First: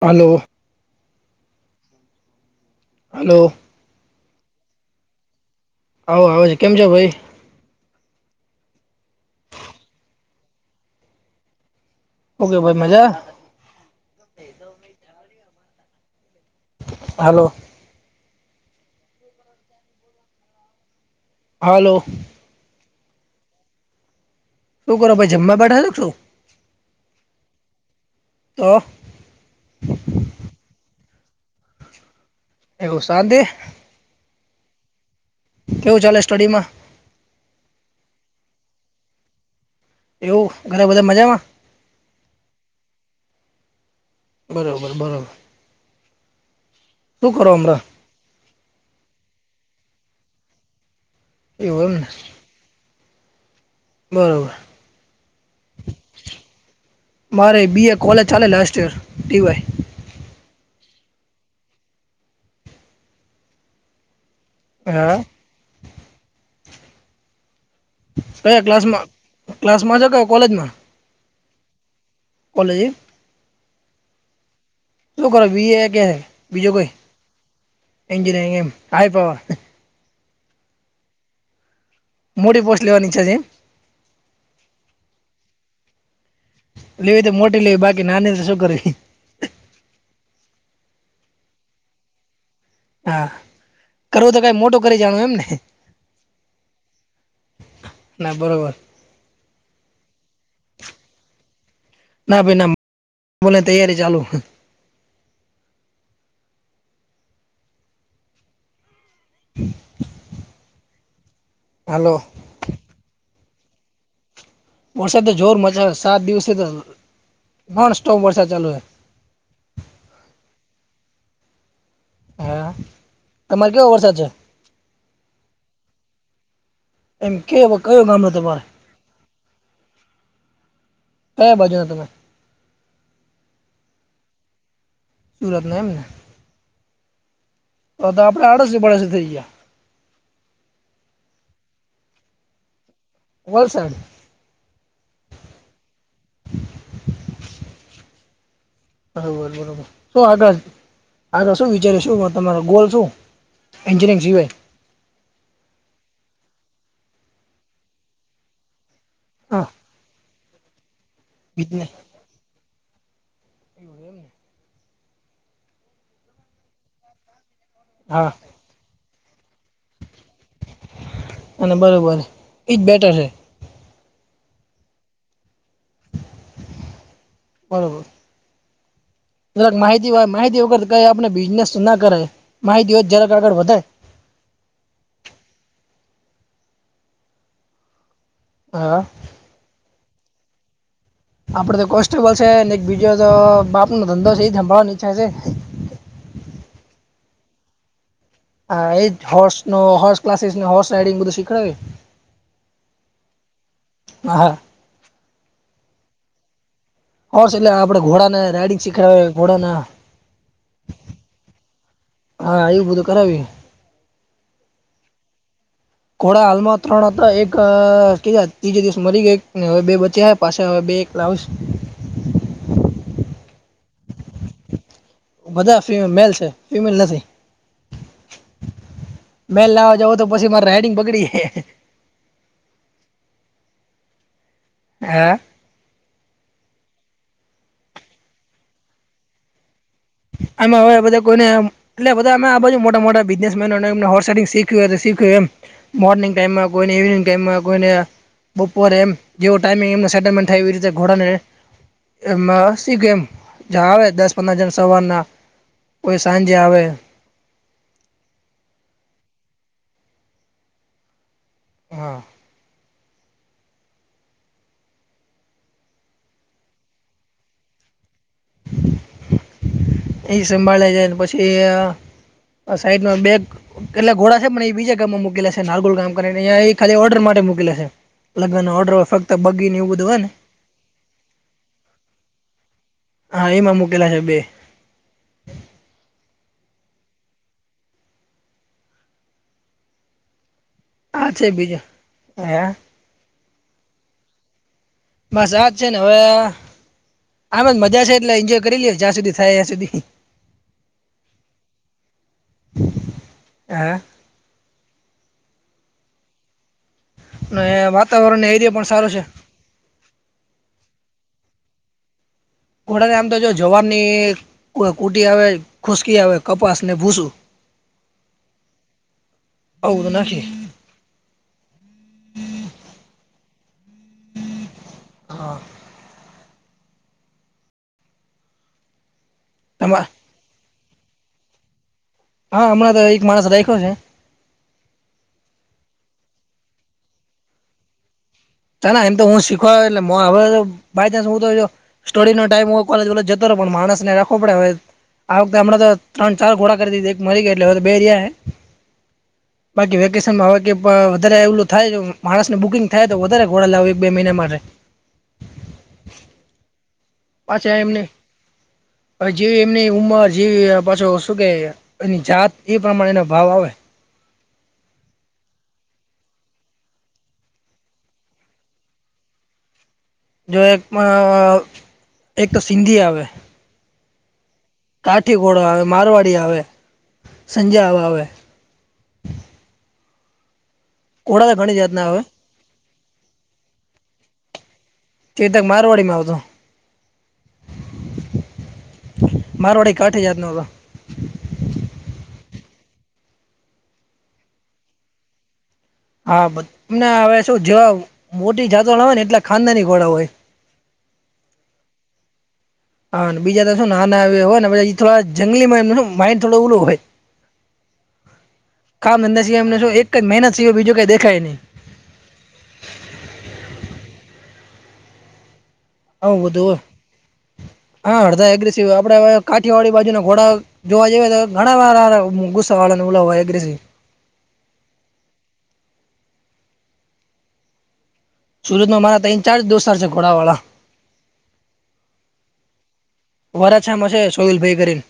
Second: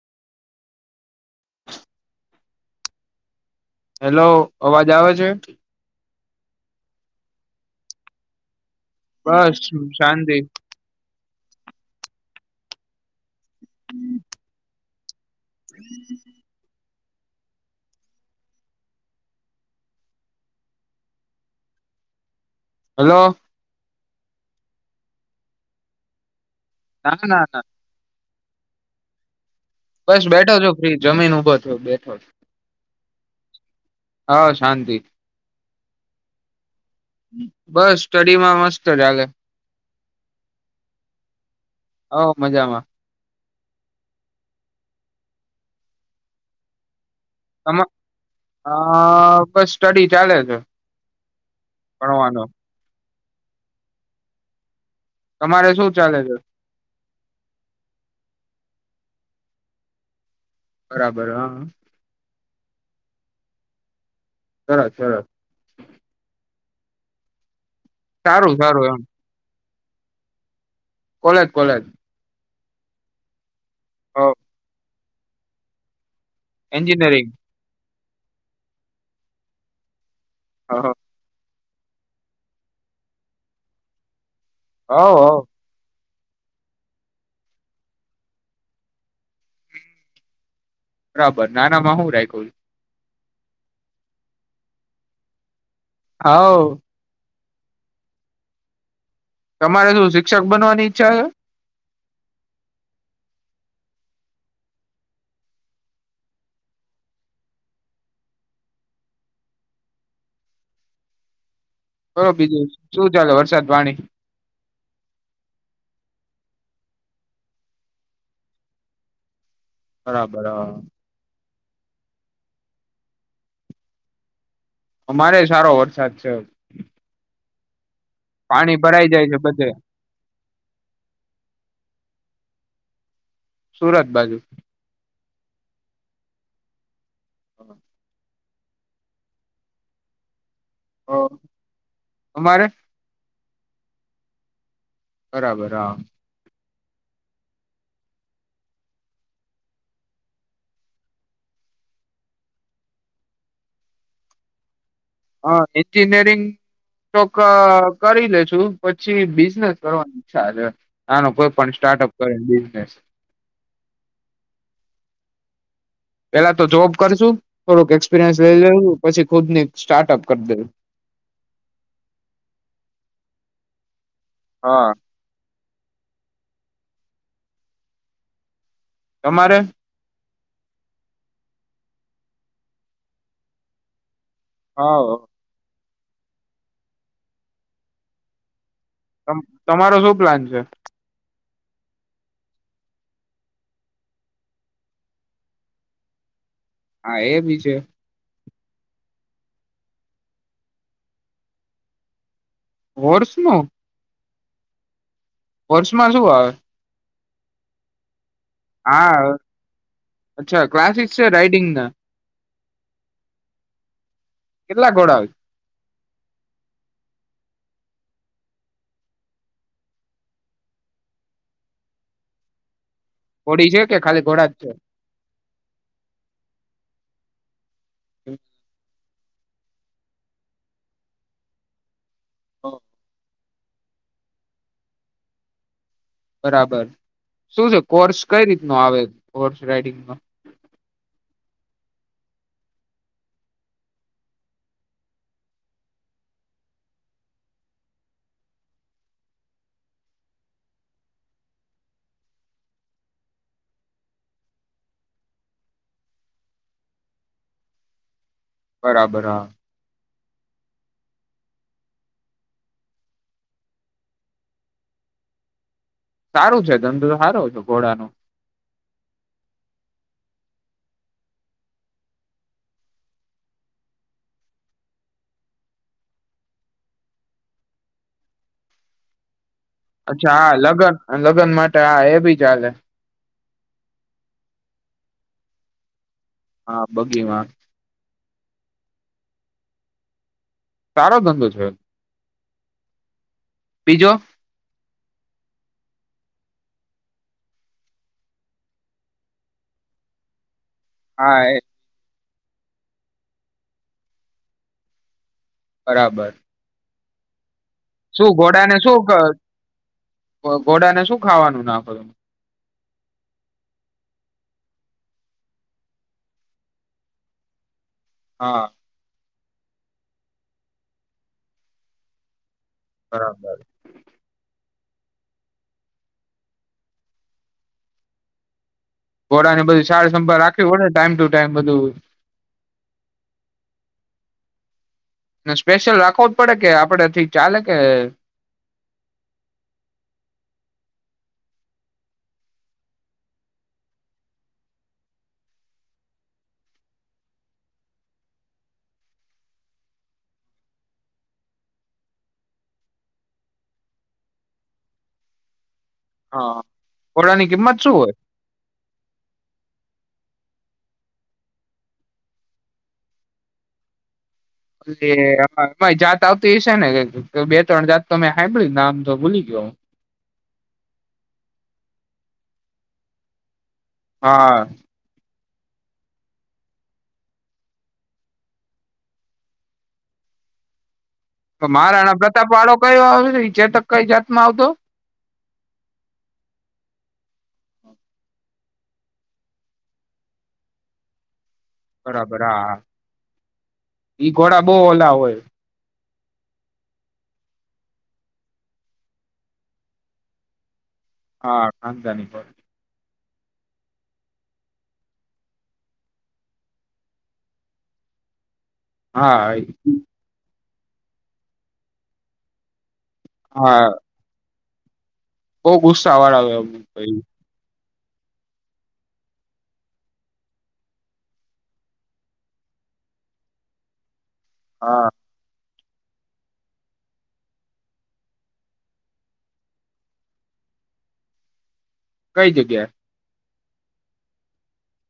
હાલો. હ. Hello. Hello અવાજ આવે છે? આવો આવ છે, કેમ છો ભાઈ? બસ શાંતિ હુ કે ભાઈ મજા? હમ. હાલો. હાલો. હાલો. શું કરો ભાઈ જમવા બેઠા કે શુ? ના ના ના. તો? બસ બેઠો છો ફ્રી જમીન ઊભો થયો બેઠો એવું શાંતી હા શાંતિ કેવું ચાલે સ્ટડીમા? બસ સ્ટડીમાં મસ્ત ચાલે એવું ઘરે બધા મજામાં હ મજામાં બરાબર બરા કરો હમણાં તમા અ બસ સ્ટડી ચાલે છે. એવું એમ ને ભણવાનો બરોબર. તમારે શું ચાલે છે? મારે બી એ કોલેજ ચાલે લાસ્ટ યર, ટીવાય. બરાબર હા. સર હા સર. સારું કયા સારું એમ ક્લાસમાં ક્લાસમાં છો કે કોલેજમાં? College college. કોલેજ. હા. શું ખી કે બીજું કોઈ, એન્જિનિયરિંગ એજનયરિંગ એમ હાઈ પાવર. હ હ. મોટી પોસ્ટ લેવાની ઇચ્છા છે? અ અ. લેવી હોય તો મોટી લેવી બાકી નાની ને શું કરવી. બરાબર નાના માં હું રાખ છ. હા, કરવો હોય તો કઈ મોટો કરી જામ એમ ને. આવો. ના બરોબર. તમારે શું શિક્ષક બનવાની ઈચ્છા છે? ના ભાઈ ના તૈયારી ચાલુ. હમ. હાલો કહો બીજું શું ચાલે વરસાદ પાણી? વરસાદ તો જોર મજા સાત દિવસે નોનસ્ટોપ વરસાદ ચાલુ છે. બરાબર હા. હા, તમારે કેવો વરસાદ છે? અમારે સારો વરસાદ છે. એમ કે કયો ગામ હતો? પાણી ભરાઈ જાય છે બધે. તમે ક્યાં બાજુના છે? અમે સુરત બાજુના છે. સુરત ના એમ ને, તો તો આપણે આડોશી પાડોશી થઈ ગયા. ઓ, અમારે? વલસાડ. બરાબર હા. બરોબર બરોબર શું આગળ આગળ શું વિચારી શું તમારો ગોલ શું? એન્નેયંગ જો હોય. હ એન્જિનિયરિંગ તોક કરી લેેશુ. પછી હા બિઝનેસ કરવાની ઈચ્છા છે, આનો કોઈ પણ સ્ટાર્ટઅપ કરે બિઝનેસ. એવું એમ ને. પેલા તો જોબ કરશું થોડુંક હા એક્સપિરિયન્સ લઈ લે પછી ખુદ ની સ્ટાર્ટઅપ કરી દેવું. અને બરોબર, એઈજ બેટર છે. હા. બરોબર. તમારે જરાક માહિતી હોય માહિતી વગર કઈ આપને બિઝનેસ ના કરે, માહિતી હોય જરાક આગળ વધે. હા. હા. તમારો શું પ્લાન છે? આપડે તો કોન્સ્ટેબલ છે એક બીજો બાપ નો ધંધો છે એભવાની ઈચ્છા છે. હા એ બી છે. હા એજ હોર્સો હોર્સ ક્લાસીસ હોર્સ રાઈડિંગ બધું શીખવાડાય [unintelligible] હ હા હોશમા શું આવે હોશ એટલે આપડે ઘોડા ને હા અચ્છા ક્લાસસ છે રાઈડિંગ ના હા એું બધું કરવીએ કેટલા ઘોડા હોય છે ખોડા હાલમાં ત્રણ હતા એક ક ત્રીજે દિવસ મરી ગયા એક હવે બે બચ્યા પાછ હવે એક બે લાવીસું ઘોડી છે કે ખાલી ઘોડા જ છે. બધા મેલ છે ફિમેલ નથી [inaudible] મેલ લાવા જવ તો પછી મારે રાઈડિંગ બગડી જાય ઓ હા બરાબર શું છે કોર્સ કઈ રીત નો આવે હોર્સ રાઈડિંગ ન આમાં હવે બધા કોને એમ એટલે બધા અમે આ બાજુ મોટા મોટા બિઝનેસમેના ને એમ [unintelligible] શીખવી હોય તો સીખે એમ મોર્નિંગ ટાઈમમાં કોઈને ઈવનિંગ ટાઈમમાં કોઈને બપોરે એમ જેવો ટાઈમિંગ એમ સેટલમેન્ટ થાય એવી રીતે ઘોડાને એમાં [unintelligible] આવે દસ પંદર જણ સવારના કોઈ સાંજે આવે બરાબર હા હા સારું છે ધંધો સારો છે ઘોડા ન એ સંભાળે જાય પછી સાઈડમાં બેગ એટલે ઘોડા છે ને એ બીજા ગામમાં મૂકેલાેશે નાગોલ ગામ કરી ને ખાલી ઓર્ડર માટે મૂકેલા છે. લગનના ઓર્ડર ફક્ત બગીની અચ્છા હા લગ્ન લગ્ન માટે હા એ ભી ચાલે હા એમાં મૂકેલા છે બે હા બગીમા સારો ધંધો અચછા છે. બીજું હ બીજો બસ આજ છે ને હવે આા મજા છે એટલે એન્જોય કરી લે જ્યાં સુધી થાય ત્યાં સુધી હા હ બરાબર [unintelligible] શું એરિયો ઘોડાને પણ શું સારો છે ઘોડા ને શું ખાવાનું નાખો ત ઘોડાને આમ તો જો જવાર ની કુટી આવે ખુશકી આવે કપાસ ને ભૂસું [inaudible] હા. આવ તો નાખી. બરાબર. હા. ઘોડા નેધ સાર તમા સંભા રાખ હોય ને ટાઈમ ટુ ટાઈમ બધું. હા હમણાં તો એક માણસ રાખ્યો છે. સ્પેશિયલ રાખવો જ પડે કે આપડ થી ચાલે કે? ચ એમ તો હું શીખવા એટલે હવે બાય ચાન્સ હું તો સ્ટડી નો ટાઈમ હો કોલે જતો રહ પણ માણસને રાખવો પડે હવે. આ વખતે હમણાં તો ત્રણ ચાર ઘોડા કરી દી એક મરી ગયા એટલે હવે તો બે રહ્યા. બાકી વેકેશનમાં હવે કે વધારે એવલું થાય માણસને બુકિંગ થાય. વધારે ગોડા લાવ એક બે મહિના મારે. હા, ઓડાની પાછા કિંમત શું હોય? [inaudible] જેવી એમની ઉંમર જેવી પાછો શું કે એની જાત એ પ્રમાણે એનો ભાવ આવે. એટલેમારી જાત આવતી એ છે ને બે ત્રણ જાત તમે સાાભળીને આમ તો ભૂલી ગયો. જો એક એક તો સિંધી આવે. હા. કાઠીગોળો આવે મારવાડી આવે, સંજા આવે. ઘોડા તો ઘણી જાતના મહારાણા આવે પ્રતાપ વાળો કયો આવ ચેતક કઈ જાત માં આવતો? તે તક મારવાડી માં આવતો. મારો વડ એક આઠ હજાર નો હતો. બરાબર હા, ઈ ઘોડા બહ ઓલા હોય. હા બ તમને હવે શું જેવા મોટી જાતો ના હોય ને એટલા ખાનદાની ઘોડા હોય. હા અંધ ન બ [unintelligible] હા બીજા ત શું ના આવ હોય પછ થોડા જંગલીમાં એ માઇન્ડ થોડો ઓલો હોય. કામ ધંધા સિવા એમને શ હા એક મહેનત સિવાય બીજું કઈ દેખાય નહી. હા. બઉ બુ સવાર આવું બધું આવ્યો. હોય હા હડદા એગ્રેસ આપડે કાઠિયાવાળડી બાજુ ના ઘોડા જોવા જઈએ તો ઘણા વાર આ ગુસ્સાવાળાને ઉલાવાગ્રેસી. હા. સુરતમાં મારા ત ચાર્જ દોસ્ર છે ઘોડાવાળા. કઈ જગ્યાએ? વરા છે મ છે સોહલ ભાઈ કરીન.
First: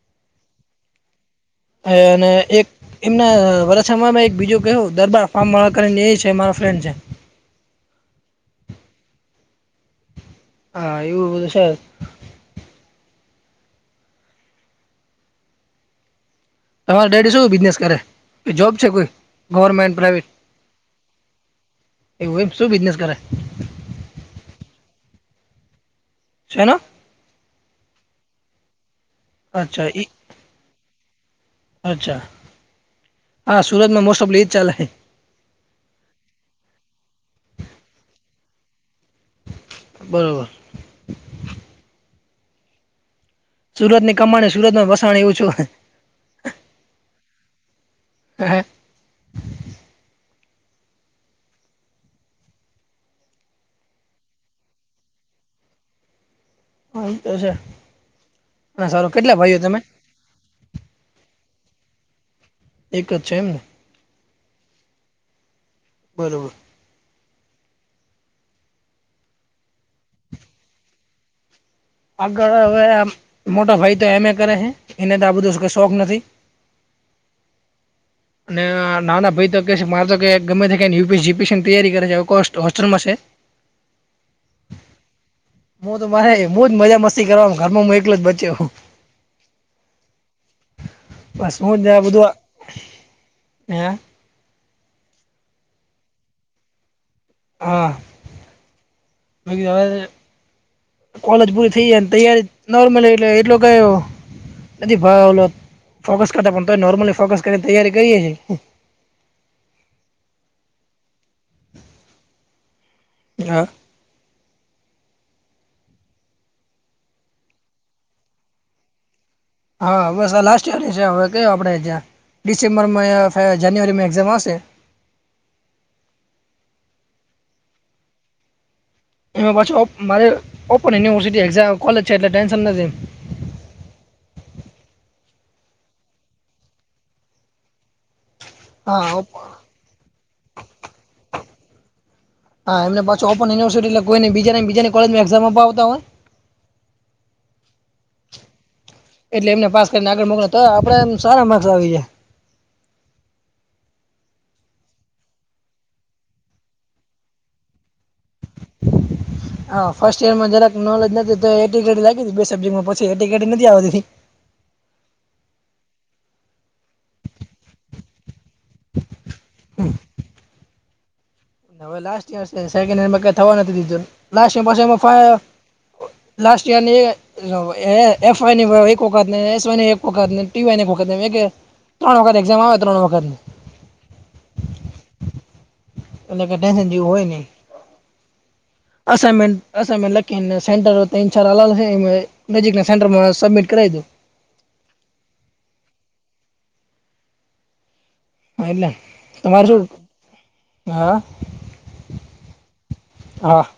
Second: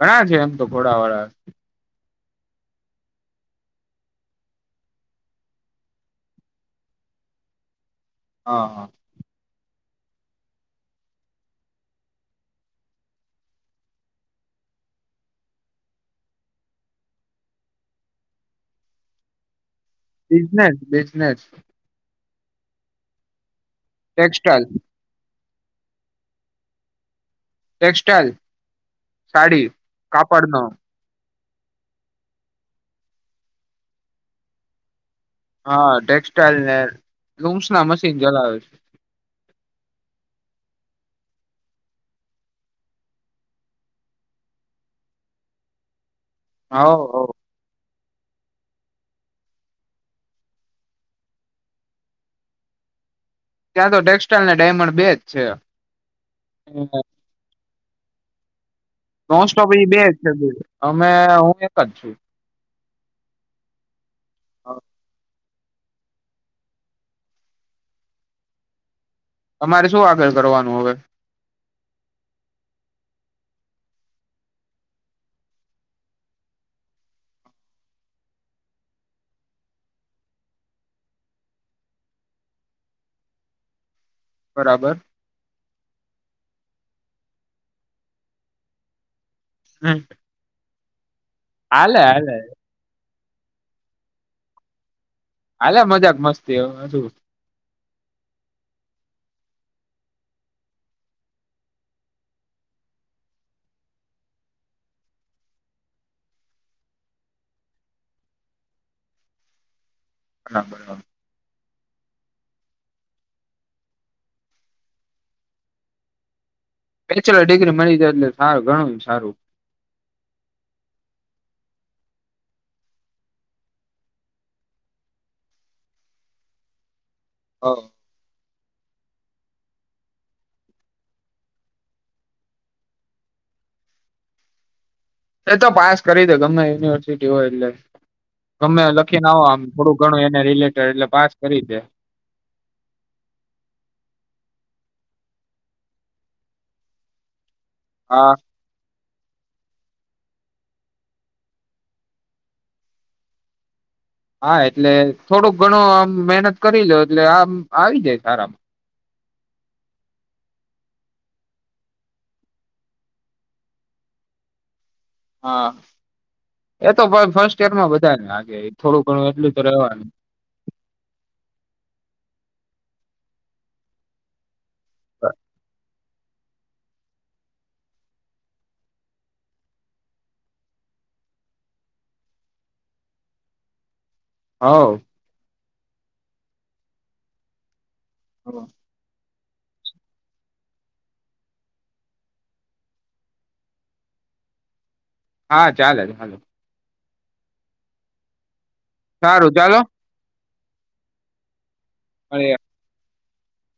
ઘણા છે એમ તો ઘોડા વાળા. હ અને એક એમના વરયમાં એક બીજું કહ દરબાર ફાર્મળા કરીને એ છે મા ફ્રેન્ડ છે. હા હા. હા એવું બધું છે. તમારી ડેડી શું બિઝનેસ કરે કે જોબ છે કોઈ ગવર્મેન્ટ પ્રાાઈવેટ? Business business. એવું એમ શું બિઝનેસ કરે? ટેક્સટાઈઇલ. છેના? ટેક્સટાઈલ સાડી અચ્છા ઈ કાપડ નો અચ્છા હા, સુરતમાં મોસ્ટ ઓફ લીદ ચાલૈ. હા, ટેક્સટાઈલ ને લૂમ્સ ના મશીન ચલાવે છે. બરોબર. સુરત ની કમાણી સુરત માં વસાણ એવું છું. હ, હ. [unintelligible] ત્યાં તો ટેક્સટાઈલ અનેને ડાયમંડ બેજ છે. [unintelligible] અને સારું કેટલા નોન ભાઈઓ સોપ બે તમે જ છે, અમે હું એક જ છું. એક જ છે, એમને હ. [unintelligible] તમારે શું આગળ કરવાનું હવે? આગળ હવે આ મોટા ભાઈ તો એમ એ કરે છે, એટલે તો આ બધો શોખ નથી. અને નાના ભાઈ તો કે છે, મારે તો કે, ગમે કે, જીપીસીની તૈયારી કરે છે, હોસ્ટલમાં છે. [inaudible] બરાબર. હું તો મારે બહુ જ મજા મસ્તી કરવા ઘરમાં હું એકલો જ બચ્યોું. હે બસ હું જ ં બધું [unintelligible] હાલે મજાક મસ્તી એું હા [unintelligible] કોલેજ પૂરી થઈ જાયને તૈયારી નોર્મલ એટલે એટલો કયો નથી ભાવ ઓલો ફોકસ કરતા પણ, નોર્મલી ફોકસ કરી તૈયારી કરીએ છે. હા [unintelligible] હા. બેચલર ડિગ્રી મળી જાય એટલે સારું ગણું સારું. હા, બસ આ લાસ્ટ યરની છે હવે, ક આપણે જ્યાં ડિસેમ્બરમાં જાન્યુઆરીમાં એક્ઝામ આવશે. હ. એમાં પછી મારી ઓપન યુનિવર્સિટી એક્ઝામ કોલેજ છે એટલે ટેન્શન નથી. એ તો પાસ કરી દે ગમે યુનિવર્સિટી હોય એટલે ગમે હા લખીને હો આમ હા થોડું ઘણું એને રિલેટેડ એટલે પાસ કરી છેે. હા, એમ પાછ ઓપન યુનિવર્સટી એટલેઈ બીજાને બીજાની કોજ એક્ામ આપપ આવતા હોય. [inaudible] હા. એટલે એમને પાસ કરીને આગળ મોક તો આપણે એમ સારા માર્ક્સ આવીાય. હા એટલે થોડોક ઘણું આમ મહેનત કરી લોે એટલે આમ આવી જાય સારામાં. [inaudible] હા, ફર્સ્ટ ઈયરમાં જરાક નોલેજ નથી, તો એટીકેટી લાગી બે સબ્જેકમાં પછી એટીકેટી નથી આવતી. હા, એતો ભાઈ ફર્સ્ટ એડમાં બધારે આગે થોડું ઘણું એટલું તો રવાનું. વેાસ થવા નથી દીધાસ પા ફ લાસ્ટ યારની એફ વાય ની એક વખત એસ વાય એક વખત ટી વાય એક વખત ત્રણ વખત એક્ઝામ આવે ત્રણ વખતની હાવ. એટલે કે ટેન્શન જેવું હોય નઈ. હ. અસાઇમેન્ટ એસાઇમેન્ટ લખી ન સેન્ટર ત્રણ ચાર અલાવશે નજીકના સેન્ટરમાં સબમિટ કરાવી દો. હા ચાલે જ હાલો. હ એલે સારું તમારે ચાલો છું હા. હા. હા.